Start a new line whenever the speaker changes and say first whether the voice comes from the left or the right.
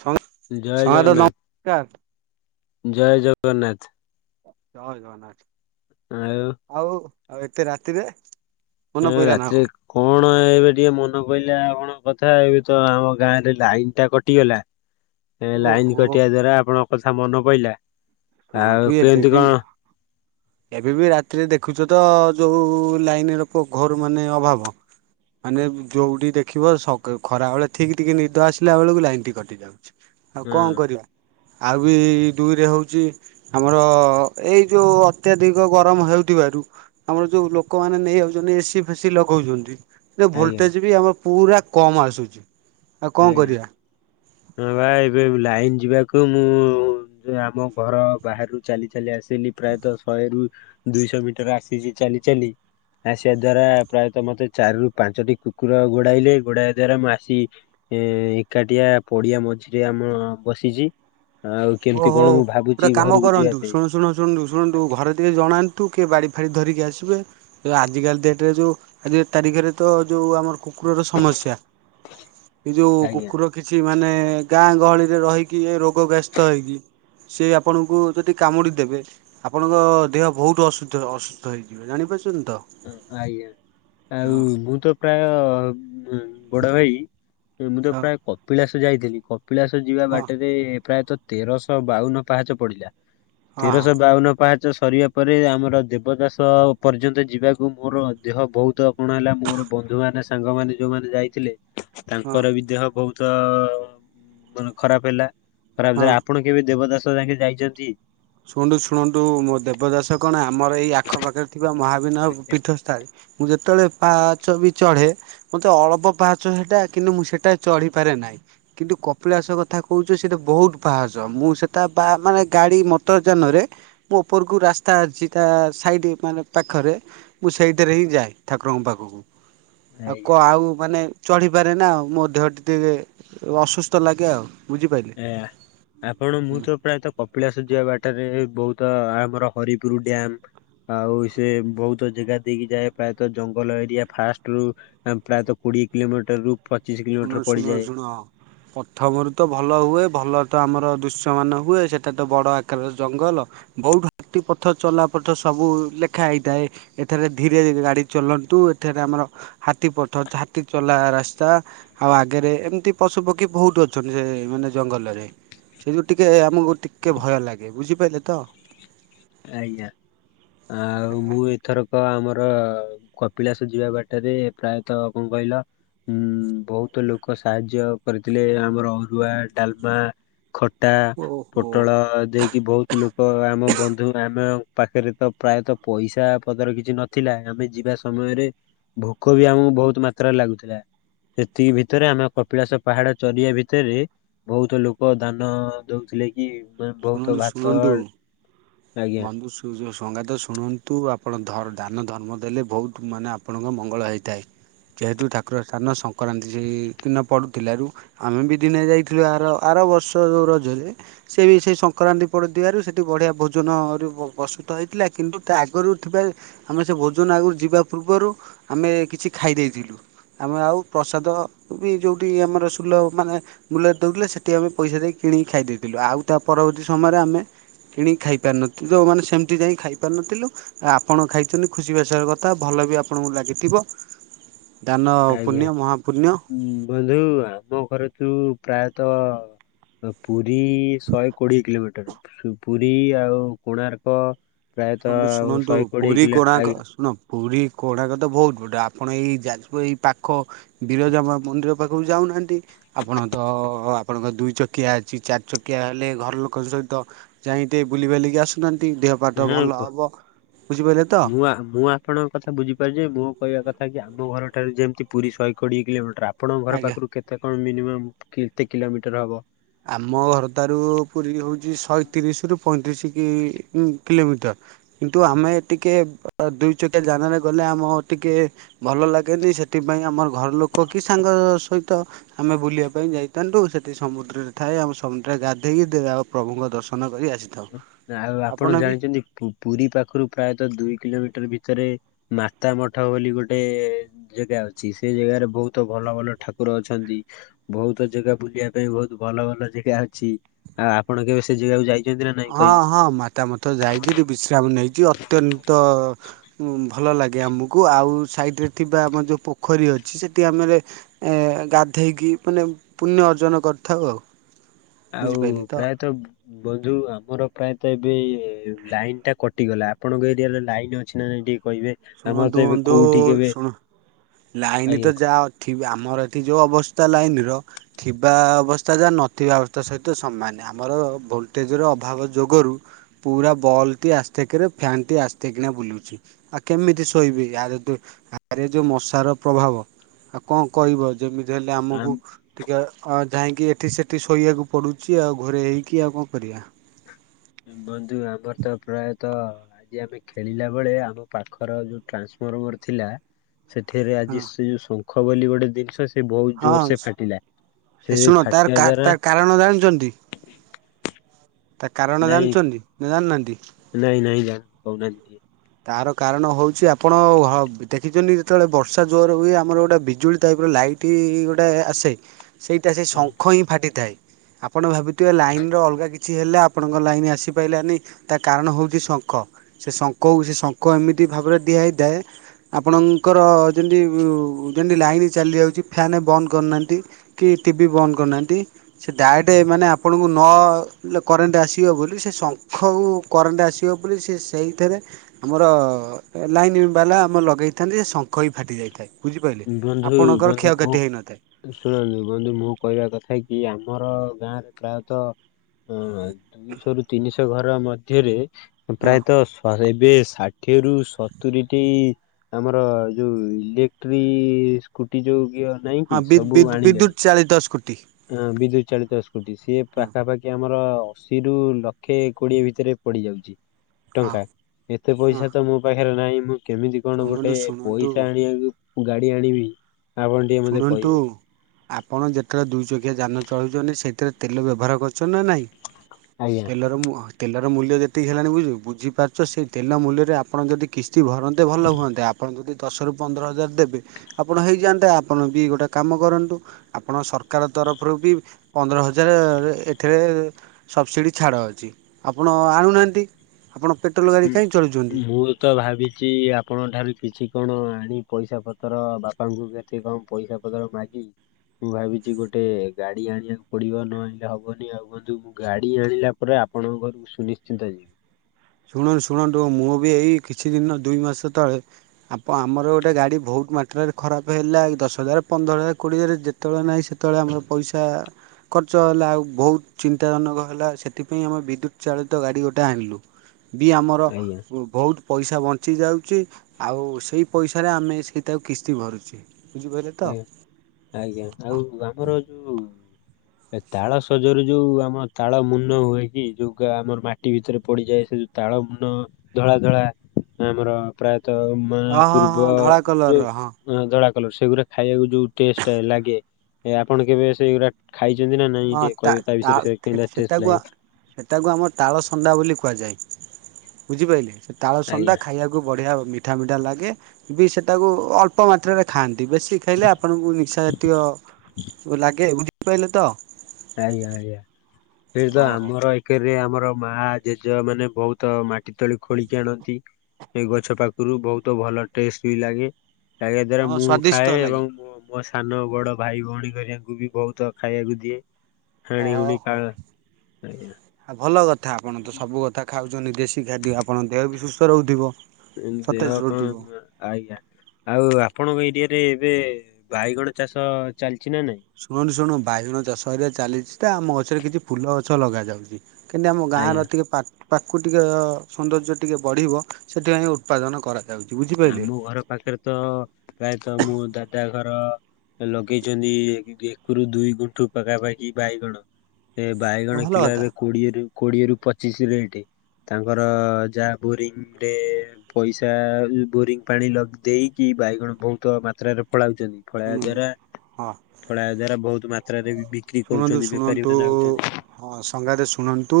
right: ଛନ୍
left: ଜୟ
right: ସଙ୍ଗାତ
left: ଜଗନ୍ନାଥ
right: ନମସ୍କାର।
left: ଜୟ ଜଗନ୍ନାଥ।
right: ଜୟ ଜଗନ୍ନାଥ।
left: ଆଉ
right: ଆଉ ଆଉ ଏତେ ରାତିରେ ମନେ
left: ଏବେ
right: ପଇଲା ନା
left: ରାତିରେ
right: କଣ?
left: କଣ ଏବେ ଟିକେ ମନ କହିଲା କଣ କଥା ହେବିତ ଆମ ଗାଁରେ ଲାଇନ ଟା କଟିଗଲା ସେ ଲାଇନ୍
right: ଓହୋ
left: କଟିବା ଦ୍ଵାରା ଆପଣ କଥା ମନ ପଇଲା
right: ଶୁଣନ୍ତୁ
left: ଆଉ
right: ଏବେ
left: କେନ୍ତି
right: ବି
left: କଁ
right: ଏବେ ବି ରାତିରେ ଦେଖୁଛ ତ ଯୋଉ ଲାଇନର ପୋ ଘୋର ମାନେ ଅଭାବ ମାନେ ଯୋଉଠି ଦେଖିବ ସକ ଖରାବେଳେ ଠିକ ଟିକେ ନିଦ ଆସିଲା ବୋଳୁକୁ ଲାଇନ ଟି କଟିଯାଉଛି। ଆଉ
left: ହଁ
right: କଁ କରିବା। ଆଉ ବି ଦୁଇରେ ହୋଉଚି ଆମର ଏଇ ଯୋଉ ଅତ୍ୟଧିକ ଗରମ ହେଉଥିବାରୁ ଆମର ଯେଉଁ ଲୋକମାନେ ନେଇଯାଉଚନ୍ତି ଏସିି ଫେସି ଲଗୋଉଚନ୍ତି। ଏ
left: ଆଜ୍ଞା
right: ଭୋଲଟେଜ ବି ଆମ ପୁରା କମ ଆସୁଛି। ଆଉ କଣ
left: ଆଜ୍ଞା।
right: କରିବା
left: କୁ ମୁଁ ଯେ ଆମ ଘର ବାହାରୁ ଚାଲି ଚାଲି ଆସିଲି ପ୍ରାୟତଃ ଶହେରୁ ଦୁଇଶହ ମିଟର ଆସିଛି ଚାଲି ଚାଲି। ଆସିବା ଦ୍ଵାରା ପ୍ରାୟତଃ ମତେ ଚାରି ରୁ ପାଞ୍ଚଟି କୁକୁର ଗୋଡାଇଲେ। ଗୋଡାଇବା ଦ୍ଵାରା ମୁଁ ଆସି ଏଁ ଏକାଠିଆ ପଡିଆ ମଝିରେ ଆମ ବସିଚି।
right: ଓହୋ ଗୋଟେ କାମ
left: ଯିବା
right: କରନ୍ତୁ ।
left: ପାଇଁ
right: ଶୁଣୁ ଶୁଣ ଶୁଣନ୍ତୁ ଶୁଣନ୍ତୁ ଘରେ ଟିକେ ଜଣାନ୍ତୁ। କିଏ ବାଡି ଫାଡି ଧରିକି ଆସିବେ । ଆଜିକାଲି ଡେଟ୍ ରେ ଯୋଉ ଆଜି ତାରିଖରେ ତ ଯୋଉ ଆମର କୁକୁର ର ସମସ୍ୟା।
left: [inaudible]
right: ଏଇ ଯୋଉ
left: ଆଜ୍ଞା।
right: କୁକୁର କିଛି ମାନେ ଗାଁ ଗହଳିରେ ରହିକି ଏ ରୋଗ ଗ୍ରସ୍ ସେ ଆପଣଙ୍କୁ ଯଦି କାମୁଡି ଦେବେ । ଆପଣଙ୍କ ଦେହ ବହୁତ ଅସୁଧ୍ୟ ଅସୁଧ ହେଇଯିବେ ଜାଣିପା
left: ହଁ ଆଜ୍ଞା ଆଉ
right: ହଁ
left: ମୁଁ ତ ପ୍ରାୟ ହୁଁ ବଡ ଭାଇ ଉଁ ମୁଁ ତ
right: ହଁ
left: ପ୍ରାୟ କପିଳାସ ଯାଇଥିଲି କ କପିଳାସ ଯିବା
right: ହଁ
left: ବାଟରେ ପ୍ରାୟତଃ ତେରଶହ ବାଉନ ପାହାଚ ପଡିଲା।
right: ହଁ
left: ତେରଶହ ବାଉନ ପାହାଚ ସରିବା ପରେ। ଆମର ଦେବଦାସ ପର୍ଯ୍ୟନ୍ତ ଯିବାକୁ ମୋର ଦେହ ବୋହୁତ କଣ ହେଲା । ମୋର ବନ୍ଧୁମାନେ ସାଙ୍ଗମାନେ ଯେଉଁମାନେ ଯାଇଥିଲେ
right: ହଁ
left: ତାଙ୍କର ବି ଦେହ ବହୁତ ମାନେ ଖରାପ ହେଲା। ଖରାପ
right: ହଁ।
left: ଯାଏ ଆପଣ କେବେ ଦେବଦାସ ଯାଙ୍କେ ଯାଇଚନ୍ତି।
right: ଶୁଣନ୍ତୁ ଶୁଣନ୍ତୁ, ମୋ ଦେବଦାସ କଣ ଆମର ଏଇ ଆଖପାଖରେ ଥିବା ମହାବିନୟ ପୀଠସ୍ଥାଳ। ମୁଁ ଯେତେବେଳେ ପାଚ ବି ଚଢେ, ମତେ ଅଳ୍ପ ପାହାଚ ହେଟା କିନ୍ତୁ ମୁଁ ସେଟା ଚଢି ପାରେ ନାହିଁ, କିନ୍ତୁ କପିଳାସ କଥା କୋହୁଚ ସେଟା ବୋହୁତ ପାହାଚ ମୁଁ ସେଟା ବା ମାନେ ଗାଡି ମ ଟରଜାନରେ ମୁଁ ଉପରକୁ ରାସ୍ତା ଅଛି । ତା ସାଇଡ ମାନେ ପାଖରେ ମୁଁ ସେଇଥିରେ ହିଁ ତ ଯାଏ ଠାକୁରଙ୍କ ପାଖୁକୁ । ଆଉ କ
left: ଆଜ୍ଞା
right: ଆଉ ମାନେ ଚଢ଼ିପାରେନା ଆଉ ମୋ ଦେହଟି ଟିକେ ଅସୁସ୍ଥ ଲାଗେ ଆଉ। ବୁଝିପାରିଲେ।
left: ଆଜ୍ଞା ଆପଣ ମୁଁ ତ ପ୍ରାୟତଃ କପିଳାସ ଯିବା ବାଟ ତେବେ ବହୁତ ଆମର ହରିପୁର ଡ୍ୟମ୍। ଆଉ ସେ ବହୁତ ଜାଗା ଦେଇକି ଯାଏ ।ପ୍ରାୟତଃ ଜଙ୍ଗଲ ଏରିଆ ଫାଷ୍ଟରୁୁ ପ୍ରାୟତଃ କୋ ଡିଏ କିଲୋମିଟର ରୁ ପଚିଶ କିଲୋମିଟର
right: ଶୁଣ ଶୁଣ
left: ପଡିଯାଏ
right: ଶୁଣ କଥା ମର ତ ଭ ଭଲ ହୁଏ ଭଲ ତ ଆମର ଦୃଶ୍ୟମାନ ହୁଏ ଇସେଟା ତ ବଡ଼ ଆକାର ଜଙ୍ଗଲ ବହୁତୁ ହାତିପ ପଥ ଚଲାପଥ ସବୁ ଲେଖା ହେଇଥାଏ। ଏଠାରେ ଧୀରେ ଧୀରେ ଗାଡ଼ି ଚଲାନ୍ତୁ ଏଠାରେ ଆମର ହାତୀ ପଠ ଅଛି ହାତୀ ଚଲା ରାସ୍ତା। ଆଉ ଆଗରେ ଏମିତି ପଶୁ ପକ୍ଷୀ ବହୁତ ଅଛନ୍ତି, ସେ ମାନେ ଜଙ୍ଗଲରେ। ସେଇଯୋଇ ଟିକେ ଆମକୁ ଟିକେ ଭୟ ଲାଗେ ବୁଝିପାଇଲେ ତ।
left: ଆଜ୍ଞା! ଆଉ
right: ହଁ।
left: ମୁଁ ଏଥରକ। ତ ଆମର କପିଳାସ ଯିବା ବାଟରେ ପ୍ରାୟତଃ କଣ କହିଲ। ହଁ ବହୁତ ଲୋକ ସାହାଯ୍ୟ କରିଥିଲେ। ଆମର ଅରୁଆ ଡାଲମା ଖଟା
right: ଓହୋ
left: ପୋଟଳ ଦେଇକି ବହୁତ ଲୋକ ଆମ ବନ୍ଧୁ ଆମ ପାଖରେ ତ ପ୍ରାୟତଃ ପଇସା ପଦର କିଛି ନଥିଲା। ଆମେ ଯିବା ସମୟରେ ଭୋକ ବି ଆମକୁ ବହୁତ ମାତ୍ରାରେ ଲାଗୁଥିଲା। ସେତିକି ଭିତରେ ଆମେ କପିଳାସ ପାହାଡ ଚରିଆ ଭିତରେ! ବହୁତ ଲୋକ ଦାନ ଦଉ ଥିଲେ କି ମା ବହୁତ ଭାତ ଆଜ୍ଞା
right: ମାବୁସୁ ଦାସ। ସଙ୍ଗାତ ଶୁଣନ୍ତୁ ଆପଣ ଧ ଦାନ ଧର୍ମ ଦେଲେ ବହୁତ ମାନେ ଆପଣଙ୍କ ମଙ୍ଗଳ ହେଇଥାଏ। ଯେହେତୁ ଠାକୁର ସ୍ଥାନ ସଂକ୍ରାନ୍ତି ରେ ଦିନ ପଡ଼ୁଥିଲାରୁ, ଆମେ ବି ଦିନେ ଯାଇଥିଲୁ ଆର ଆର ବର୍ଷ ଯୋଉ ରଜରେ ସେ ବି ସେଇ ସଂକ୍ରାନ୍ତି ପଡୁଥିବାରୁ ସେଠି ବଢିଆ ଭୋ ଭୋଜନ ରୁ ପ୍ରସ୍ତୁତ ହେଇଥିଲା। କିନ୍ତୁ ତା ଆଗରୁ ଥିବା ଆମେ ସେ ଭୋଜନ ଆଗରୁ ଯିବା ପୂର୍ବରୁ ଆମେ କିଛି ଖାଇ ଦେଇଥିଲୁ। ଆମେ ଆଉ ପ୍ରସାଦ ବି ଯେଉଁଠି ଆମର ସୁଲଭ ମାନେ ମୂଲ୍ୟରେ ଦେଉଥିଲେ। ସେଠି ଆମେ ପଇସା ଦେଇକି କିଣିକି ଖାଇଦେଇଥିଲୁ ଆଉ ପରବର୍ତ୍ତୀ ସମୟର ଆମେ କିଣିଲି ଖାଇପାରୁ ନଥିଲଥିଲେ ସେମିତି ଯାଇ ଖାଇପାରୁନଥିଲୁ ଆପଣ ଖାଇଛନ୍ତି ଖୁସି ଭ ଆସିବାର କଥା ଭଲ ବି ଆପଣଙ୍କୁ। ଲାଗ [inaudible] ଲାଗିଥିବ [unintelligible] ଦାନ
left: ଆଜ୍ଞା
right: ପୁଣ୍ୟ ମହାପୁଣ୍ୟ
left: ବନ୍ଧୁ ଆମ ଘର ତୁ ପ୍ରାୟ ତ ପୁରୀ ଶହେ କୋଡିଏ କିଲୋମିଟର । ପୁରୀ ଆଉ କୋଣାର୍କ ।
right: ଶୁଣନ୍ତୁ ଶୁଣନ୍ତୁ ପୁରୀ କଣା
left: ଆଜ୍ଞା
right: ଶୁଣ ପୁରୀ। କୋଣକ ତ ବହୁତ ବଡ଼ ଆପଣ ଏଇ ଯାଜପୁର ଏଇ ପାଖ ବିରଜାମା ମନ୍ଦିର ପାଖକୁ ଯାଉନାହାନ୍ତି ଆପଣ ତ ଆପଣଙ୍କ ଦୁଇ ଚକିଆ ଅଛି ଚାରି ଚକିଆ ହେଲେ ଘର ଲୋକ ଯାଇ ବୁଲି ବଲିକି ଆସୁନାହାନ୍ତି ଦେହ [unintelligible]
left: ହୁଁ କୁହ
right: ହବ ବୁଝିପାରିଲେ ତ
left: ମୁଁ ମୁଁ ଆପଣଙ୍କ କଥା ବୁଝିପାରୁଛି । ଯେ ମୁଁ କହିବା କଥା କି ଆମ ଘର ଠାରୁ ଯେମିତି ପୁରୀ ଶହେ କୋଡିଏ କିଲୋମିଟର ଆପଣଙ୍କ ଘର
right: ଆଜ୍ଞା।
left: ପାଖରୁ କେତେ ମିନିମ୍ୟାମ କେତେ କିଲୋମିଟର ହବ ।
right: ଆମ ଘରଠାରୁ ପୁରୀ ହଉଛି ଶହେତିରିଶ ରରୁ ପଇଁତିରିଶ କିଲୋମିଟର। କିନ୍ତୁ ଆମେ ଟିକେ ଦୁଇ ଚକିଆ ଯାନା ରେ ଗଲେ ଆମ ଟିକେ ଭଲ ଲାଗେନି। ସେଥିପାଇଁ ଆମର ଘର ଲୋକ କି ସାଙ୍ଗ ସହିତ ଆମେ ବୁଲିବା ପାଇଁ ଯାଇଥାନ୍ତୁ ସେଠି ସମୁଦ୍ରରେ। ଥାଏ ଆମ ସବୁା ଗାଧେଇକି ପ୍ରଭୁଙ୍କ ଦର୍ଶନ କରି ଆସି
left: ଆଉ ଆପଣ ଜାଣିଛନ୍ତି ପୁରୀ ପାଖରୁ ପ୍ରାୟତଃ ଦୁଇ କିଲୋମିଟର ଭିତରେ ମାତା ମଠ ବୋଲି ଗୋଟେ ଜାଗା ଅଛି ସେ ଜାଗାରେ ବହୁତ ଭଲ ଭଲ ଠାକୁର ଅଛନ୍ତି ବହୁତ ଜାଗା ବୁଲିବା ପାଇଁ ବହୁତ ଭଲ ଭଲ ଜାଗା ଅଛି ଆଉ ଆପଣ କେ ସେ ଜାଗାକୁ ଯାଇ
right: ହଁ ହଁ ମାତା ମଥ ଯାଇଛି ଟ ବିଶ୍ରାମ ନେଇଛି ଅତ୍ୟନ୍ତ ଭଲ ଲାଗେ ଆମକୁ ଆଉ ସାଇଡ଼ରେ ଥିବା ଆମର ଯେଉଁ ପୋଖରୀ ଅଛି ସେଇଠି ଆମର ଗାଧେଇକି ମାନେ ପୁଣ୍ୟ ଅର୍ଜନ କରିଥାଉ ଆଉ ।
left: ଆଉ ପ୍ରାୟତଃ ବନ୍ଧୁ ଆ ମୋର ପ୍ରାୟତଃ ଏବେ ଲାଇନ ଟା କଟିଗଲା ଆପଣଙ୍କ ଏରିଆରେ ଲାଇନ୍ ଅଛି ନା ନାଇ
right: ଶୁଣନ୍ତୁ ଵନ୍ଧୁ ଶୁଣ ଲାଇନ
left: ଆଜ୍ଞା
right: ତ ଯାହା ଥିବ ଆମ ଆମର ଏଠି ଯେଉଁ ଅବସ୍ଥା ଲାଇନ ର ଥିବା ଅବସ୍ଥା ଯାହା ନଥିବା ଅବସ୍ଥା ସହିତ ସମାନ ଆମର । କ ଭୋଲଟେଜ ର ଅଭାବ ଯୋଗରୁ ପୁରା ବଲ୍ଟି ଆସକ ଫ୍ୟାନ୍ ଟି ଆସିେ କିନା ବୁଲୁ ଆ୍ଛା [unintelligible] କେମିତି ଶୋଇବି ଆ ଆରେ ଯୋଉ ମଶାର ପ୍ରଭାବ ଆଉ କଣ କହିବ ଯେମିତି । ଦେଲେ
left: ଆମ
right: ଆମକୁ ଟିକେ ଅ ଯାଇକି ଏଠି ସେଠି ଶୋଇବାକୁ ପଡୁଚି ଆଉ ଘୋରି ହେଇକି ଆଉ କଣ କରିବା
left: ବନ୍ଧୁ ଆମର ତ ପ୍ରାୟତ ଆଜି ଆମେ ଖେଳିଲା ବେଳେ ଆମ ପାଖର ଯୋଉ ଟ୍ରାନ୍ସ ମରୋବର ଥିଲା ସେଠରେ ଆଜି
right: ହଁ
left: ସେ ଯୋଉ ଶଙ୍ଖ ବୋଲି ଗୋଟେ ଜିନିଷ ସେ ବହୁତ ଜୋର ସେ
right: ହଁ
left: ଫାଟିଲା ସେ
right: ଶୁଣ ତାର
left: ଫାଟିବା ଦ୍ଵାରା
right: ତା କାରଣ ଜାଣିଛନ୍ତି ତା କାରଣ
left: ନାଇଁ
right: ଜାଣିଛନ୍ତି ନା ଜାଣିନାହାନ୍ତି
left: ନାଇଁ ନାଇଁ ଜା କହୁନା ଦି
right: ତାର କାରଣ ହଉଛି ଆପଣ ଦେଖିଛନ୍ତି ଯେତେବେଳେ ବର୍ଷା ଜୋର ହୁଏ ଆମର ଗୋଟେ ବିଜୁଳି ଟାଇପ ର ଲା ଆଇଟ୍ ଗୋଟେ ଆସେ ସେଇଟା ସେ ଶଙ୍ଖ
left: ଟିକେ
right: ହିଁ ଫାଟିଥାଏ ଆପଣ ଭାବୁଥିବେ ଲାଇନ ର ଅଲଗା କି କିଛି ହେଲା ଆପଣଙ୍କ ଲାଇନ ଆସିପାରିଲାନି ତା କାରଣ ହେଉଛି ଶଙ୍ଖ ସେ ଶଙ୍ଖ କୋହୁ ସେ ଶଙ୍ଙ୍କ ଏମିତି ଭାବରେ ଦିଆ ହେଇଥାଏ ଆପଣଙ୍କର ଯେମିତି ଯେମିତି ଲାଇନ ଦି ଚାଲିଯାଉଚି ଫ୍ୟାନ କରୁନାହନ୍ତି କି ଟିଭି ବନ୍ଦ କରିନାହାନ୍ତି ସିଏ ଡାଇରେକ୍ଟ ମାନେ ଆପଣ କୁ ନ କରେଣ୍ଟ ଆସିବ ବୋଲି ସେ ଶଙ୍ଖକୁ କରେଣ୍ଟ ଆସିବ ବୋଲି ସେ ସେଇଥିରେ । ଆମର ଲାଇନ ବାଲା ଆମର ଲଗେଇଥାନ୍ତି ଶଙ୍ଖ ହି ଫାଟି ଯାଇଥାଏ ।
left: ବନ୍ଧୁ ବନ୍ଧୁ
right: ହେଇନଥାଏ
left: ଶୁଣନ୍ତୁ ବନ୍ଧୁ ମୁଁ କହିବା କଥା କି କି ଆମର ଗାଁରେ ପ୍ରାୟତଃ ଅ ଦୁଇଶହ ରୁ ତିନିଶହ ଘର ମଧ୍ୟରେ
right: ହଁ
left: ପ୍ରାୟତଃ ଶହେ ବି ଷାଠିଏ ରୁ ସତୁୁରୀଟି ଆମର ଯୋଉ ଇ ଟ୍ରି ସ୍କୁଟି ଯୋଉ ଗିଅର ନାହିଁ କି
right: ହଁ ବି
left: ସବୁ
right: ବିଦ୍ୟୁତ
left: ଆଣିଲେଣି
right: ଚାଳିତ ସ୍କୁଟି
left: ହ ବିଦ୍ୟୁତ୍ ଚାଳିତ ସ୍କୁଟି ସିଏ
right: ହଁ
left: ପାଖାପାଖି ଆମର ଅଶିରୁ ଲକ୍ଷେ କୋଡିଏ ଭିତରେ ପଡି ଯାଉଛି
right: ହଁ
left: ଟଙ୍କା ଏତେ
right: ହଁ
left: ପଇସା ତ ମୋ ପାଖରେ ପାଖରେ ନାହିଁ ମୁଁ କେମିତି କଣ ଗୋଟେ
right: ଶୁଣନ୍ତୁ ଶୁଣନ୍ତୁ
left: ପଇସା ଆଣିବାକୁ ଗାଡି ଆଣିବି ଆପଣ ଟିକେ ମତେ
right: ଶୁଣନ୍ତୁ
left: କହିବେ
right: ଆପଣ ଯେତେବେଳେ ଦୁଇ ଚକିଆ ଯାନ ଚଳୁଛନ୍ତି ସେଇଥିରେ ତେଲ ବ୍ୟବହାର କରୁ ଅଛ ନା ନାଇଁ
left: ଆଜ୍ଞା।
right: ତେଲର ମୁଁ ତେଲର ମୂଲ୍ୟ ଯେତିକି ହେଲାଣି ବୁଝିଲୁ ବୁଝିପାରୁଛ ସେଇ ତେଲ ମୂଲ୍ୟରେ ଆପଣ ଯଦି କିସ୍ତି ଭରନ୍ତେ ଭଲ ହୁଅନ୍ତା ଆ ଆପଣ ଯଦି ଦଶ ର ପନ୍ଦର ହଜାର ଦେବେ ଆପଣ ହେଇଯାଆନ୍ତେ ଆପଣ ବି ଗୋଟେ କାମ କରନ୍ତୁ ଆପଣ ସରକାର ତରଫରୁ ବି ପନ୍ଦର ହଜାର ଏଥିରେ ଏ ସବସିଡି ଛାଡ଼ ଅଛି ଆପଣ ଆଣୁନାହାନ୍ତି ଆପଣ ପେଟ୍ରୋଲ ଗାଡ଼ି କାହିଁ ଚଳୁଛନ୍ତି?
left: ହୁଁ ମୁଁ ତ ଭାବିଛି ଆପଣଙ୍କ ଠାରୁ କିଛି କଣ ଆଣି ପଇସା ପତର ବାପାଙ୍କୁ କେତେ କମ ପଇସା ପତର ମାଗି ମୁଁ ଭାବିଛି ଗୋଟେ ଗାଡି ଆଣିବାକୁ ପଡିବ ନହଲେ ହବନି ଆଉ କୁହନ୍ତୁ ମୁ ଗାଡି ଆଣିଲା ପରେ ଆଉ ଆପଣଙ୍କ କୁ ସୁନିଶ୍ଚିନ୍ତ ଯିବି
right: ଶୁଣନ୍ତୁ ଶୁଣନ୍ତୁ ମୁଁ ବି ଏଇ କିଛି ଦିନ ଦୁଇ ମାସ ତଳେ ଆପ ଆମର ଗୋଟେ ଗାଡି ବହୁତ ମାତ୍ରା ରେ ଖରାପ ହେଲା ଦଶ ହଜାର ପନ୍ଦର ହଜାର କୋଡ଼ିଏ ହଜାର ଯେତେବେଳେ ନାହିଁ ସେତେବେଳେ ଆମର ପଇସା ଖର୍ଚ୍ଚ ହେଲା ଆଉ ବହୁତ ଚିନ୍ତାଜନକ ହେଲା ସେଥିପାଇଁ ଆମେ ବିଦ୍ୟୁତ ଚାଳିତ ଗାଡି ଗୋଟେ ଆଣିଲୁ । ବି ଆମର
left: ଆଜ୍ଞା
right: ବହୁତ ପଇସା ବନ୍ ଚି ଯାଉଛି ଆଉ ସେଇ ପଇସାରେ ଆମେ ସେଇଟାକୁ କିସ୍ତି ଭରୁଛି ।
left: ଆଜ୍ଞା ଆଜ୍ଞା ଆଉ
right: ହଁ
left: ଆମର ଯଉ ଏ ତାଳ ସଜରେ ଯୋଉ ଆମର ତାଳ ମୁନ ହୁଏ କି ଯୋଉା ଆମର ମାଟି ଭିତରେ ପଡିଯାଏ ସେ ଯୋଉ ତାଳ ଧଳ ମୁନ ଧଳା ଧଳା ଆମର ପ୍ରାୟ ତ ମାନେ
right: ହଁ
left: ପୂର୍ବ
right: ହଁ ଧଳା
left: ଯଉ
right: କଲରର ହଁ
left: ଜଳା କଲର ସେଗୁଡା ଖାଇବାକୁ ଯୋଉ ଟେଷ୍ଟ ଲାଗେ ଆପଣ କେବେ ସେଉ ରା । ଖାଇଛନ୍ତି ନା ନାଇଁ ଟିକେ କହିବେ ତା ବିଷୟରେ ସେ କେମିତି ଟେଷ୍ଟ
right: ସେଟାକୁ
left: ଲାଗେ ।
right: ସେଟାକୁ ଆମର ତାଳସନ୍ଦା ବୋଲି କୁହାଯାଏ । ବୁଝିପାରିଲେ, ସେ ତାଳସନ୍ଦା
left: ଆଜ୍ଞା
right: ଖାଇବାକୁ ବଢିଆ ମି ମିଠା ମିଠା ଲାଗେ ବି ସେଟାକୁ ଅଳ୍ପ ମାତ୍ରାରେ ଖାଆନ୍ତି, ବେଶୀ ଖାଇଲେ ଆପଣଙ୍କୁ ନିିଶା ଜାତୀୟ ଲାଗେ ବୁଝିପାରିଲେ ତ
left: ଆଜ୍ଞା, ଆଜ୍ଞା, ସେଇ ତ
right: ଓହୋ।
left: ଆମର ଏକ ରେ ଆମର ମା ଜେଜେ ମାନେ ବହୁତ ମାଟି ତୋଳି ଖୋଳିକି ଆଣନ୍ତି। ଏଇ ଗଛ ପାଖରୁ ବହୁତ ଭଲ ଟେଷ୍ଟ ବି ଲାଗେ । ତା ଦାର
right: ହଁ
left: ମୁଁ
right: ସ୍ଵାଦିଷ୍ଟ
left: ଖାଏ
right: ଲାଗେ।
left: ଏବଂ ମା ସାନ ବଡ ଭାଇ ଭଉଣୀ କରିବାଙ୍କୁ ବି ବହୁତ ଖାଇବାକୁ ଦିଏ । ହାଡି ହୁଡି
right: ଓହୋ।
left: କାଳ ଆଜ୍ଞା [unintelligible]
right: ତଥା ଆପଣ ତ ସବୁ କଥା ଖାଉଛନ୍ତି ଦେଶୀ ଖାଦ୍ୟ, ଆପଣଙ୍କ ଦେହ ବି ସୁସ୍ଥ ରହୁଥିବ ।
left: ଦେହ କଣ, ଆଜ୍ଞା ଆଉ ଆପଣଙ୍କ ଏରିଆରେ ଏବେ ବାଇଗଣ ଚାଷ ଚାଲିଛି ।
right: ଶୁଣୁନୁ ଶୁଣୁ, ବାଇଗଣ ଚାଷ ଏରିଆ ଚାଲିଛି ତ ଆମ ଗଛରେ କିଛି ଫୁଲ ଗଛ ଲଗା ଯାଉଛି। କିନ୍ତୁ ଆମ
left: ଆଜ୍ଞା
right: ଗାଁର ଅତିକେ ପକ୍ ପାଖକୁ ଟିକେ ସୌନ୍ଦର୍ଯ୍ୟ ଟିକିଏ ବଢ଼ିବ ସେଥିପାଇଁ ଉତ୍ପାଦନ କରା
left: ଆମ ଘର ପାଖରେ ତ ପ୍ରାୟତଃ ମୁଁ ଦାଦା ଘର ଲଗେଇଛନ୍ତି, ଏକରୁ ଦୁଇ ଗୁଣ୍ଠୁ ପାଖାପାଖି ବାଇଗଣ । ଏ
right: ଆଉ
left: ବାଇଗଣ
right: ଭଲ
left: କିଲୋ
right: କଥା
left: ଏବେ କୋଡିଏରୁ, କୋଡିଏରୁ ପଚିଶ ରେଟ ତାଙ୍କର ଯାହା ବୋରିଙ୍ଗ ରେ ପଇସା ବୋରିଂ ପାଣି ଲଗ ଦେଇକି, ବାଇଗଣ ବହୁତ ମାତ୍ରାରେ ଫଳାଉଛନ୍ତି, ଫଳାଇବା
right: ଶୁଣନ୍ତୁ
left: ଦ୍ୱାରା
right: ହଁ
left: ଫଳାଇବା ଦ୍ୱାରା ବହୁତ ମାତ୍ରାରେ ବି ବିକ୍ରି
right: ଶୁଣନ୍ତୁ,
left: କରୁଛନ୍ତି ବେପାରୀ
right: ଶୁଣନ୍ତୁ,
left: ମାନେ ଆଉଛନ୍ତି
right: ହଁ ସଙ୍ଗାତେ ଶୁଣନ୍ତୁ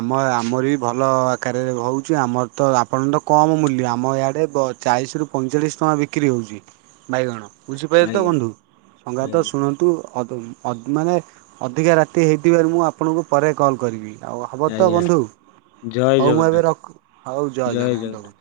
right: ଆମ ଆମର ବି ଭଲ ଆକାରରେ ହଉଛି, ଆମର ତ ଆପଣ ତ କମ ମୂଲ୍ୟ, ଆମ ଆଡ଼େ ଚାଳିଶ ରୁ ପ ପଇଁଚାଳିଶ ଟଙ୍କା ବିକ୍ରି ହେଉଛି । ବାଇଗଣ! ବୁଝିପାଇଲେ ତ
left: ଆଜ୍ଞା।
right: ବନ୍ଧୁ? ସଙ୍ଗାତ
left: ଆଜ୍ଞା
right: ଶୁଣନ୍ତୁ ଅଦମ୍ ଅ ମାନେ ଅଧିକା ରାତି ହେଇଥିବାରୁ, ମୁଁ ଆପଣଙ୍କୁ ପରେ କଲ୍ କରିବି। ଆଉ ହବ ତ
left: ଆଜ୍ଞା
right: ବନ୍ଧୁ?
left: ଜୟ
right: ହଉ ମୁଁ ଏବେ
left: ଜଗନ୍ନାଥ
right: ରଖ ହଉ ଜୟ [unintelligible]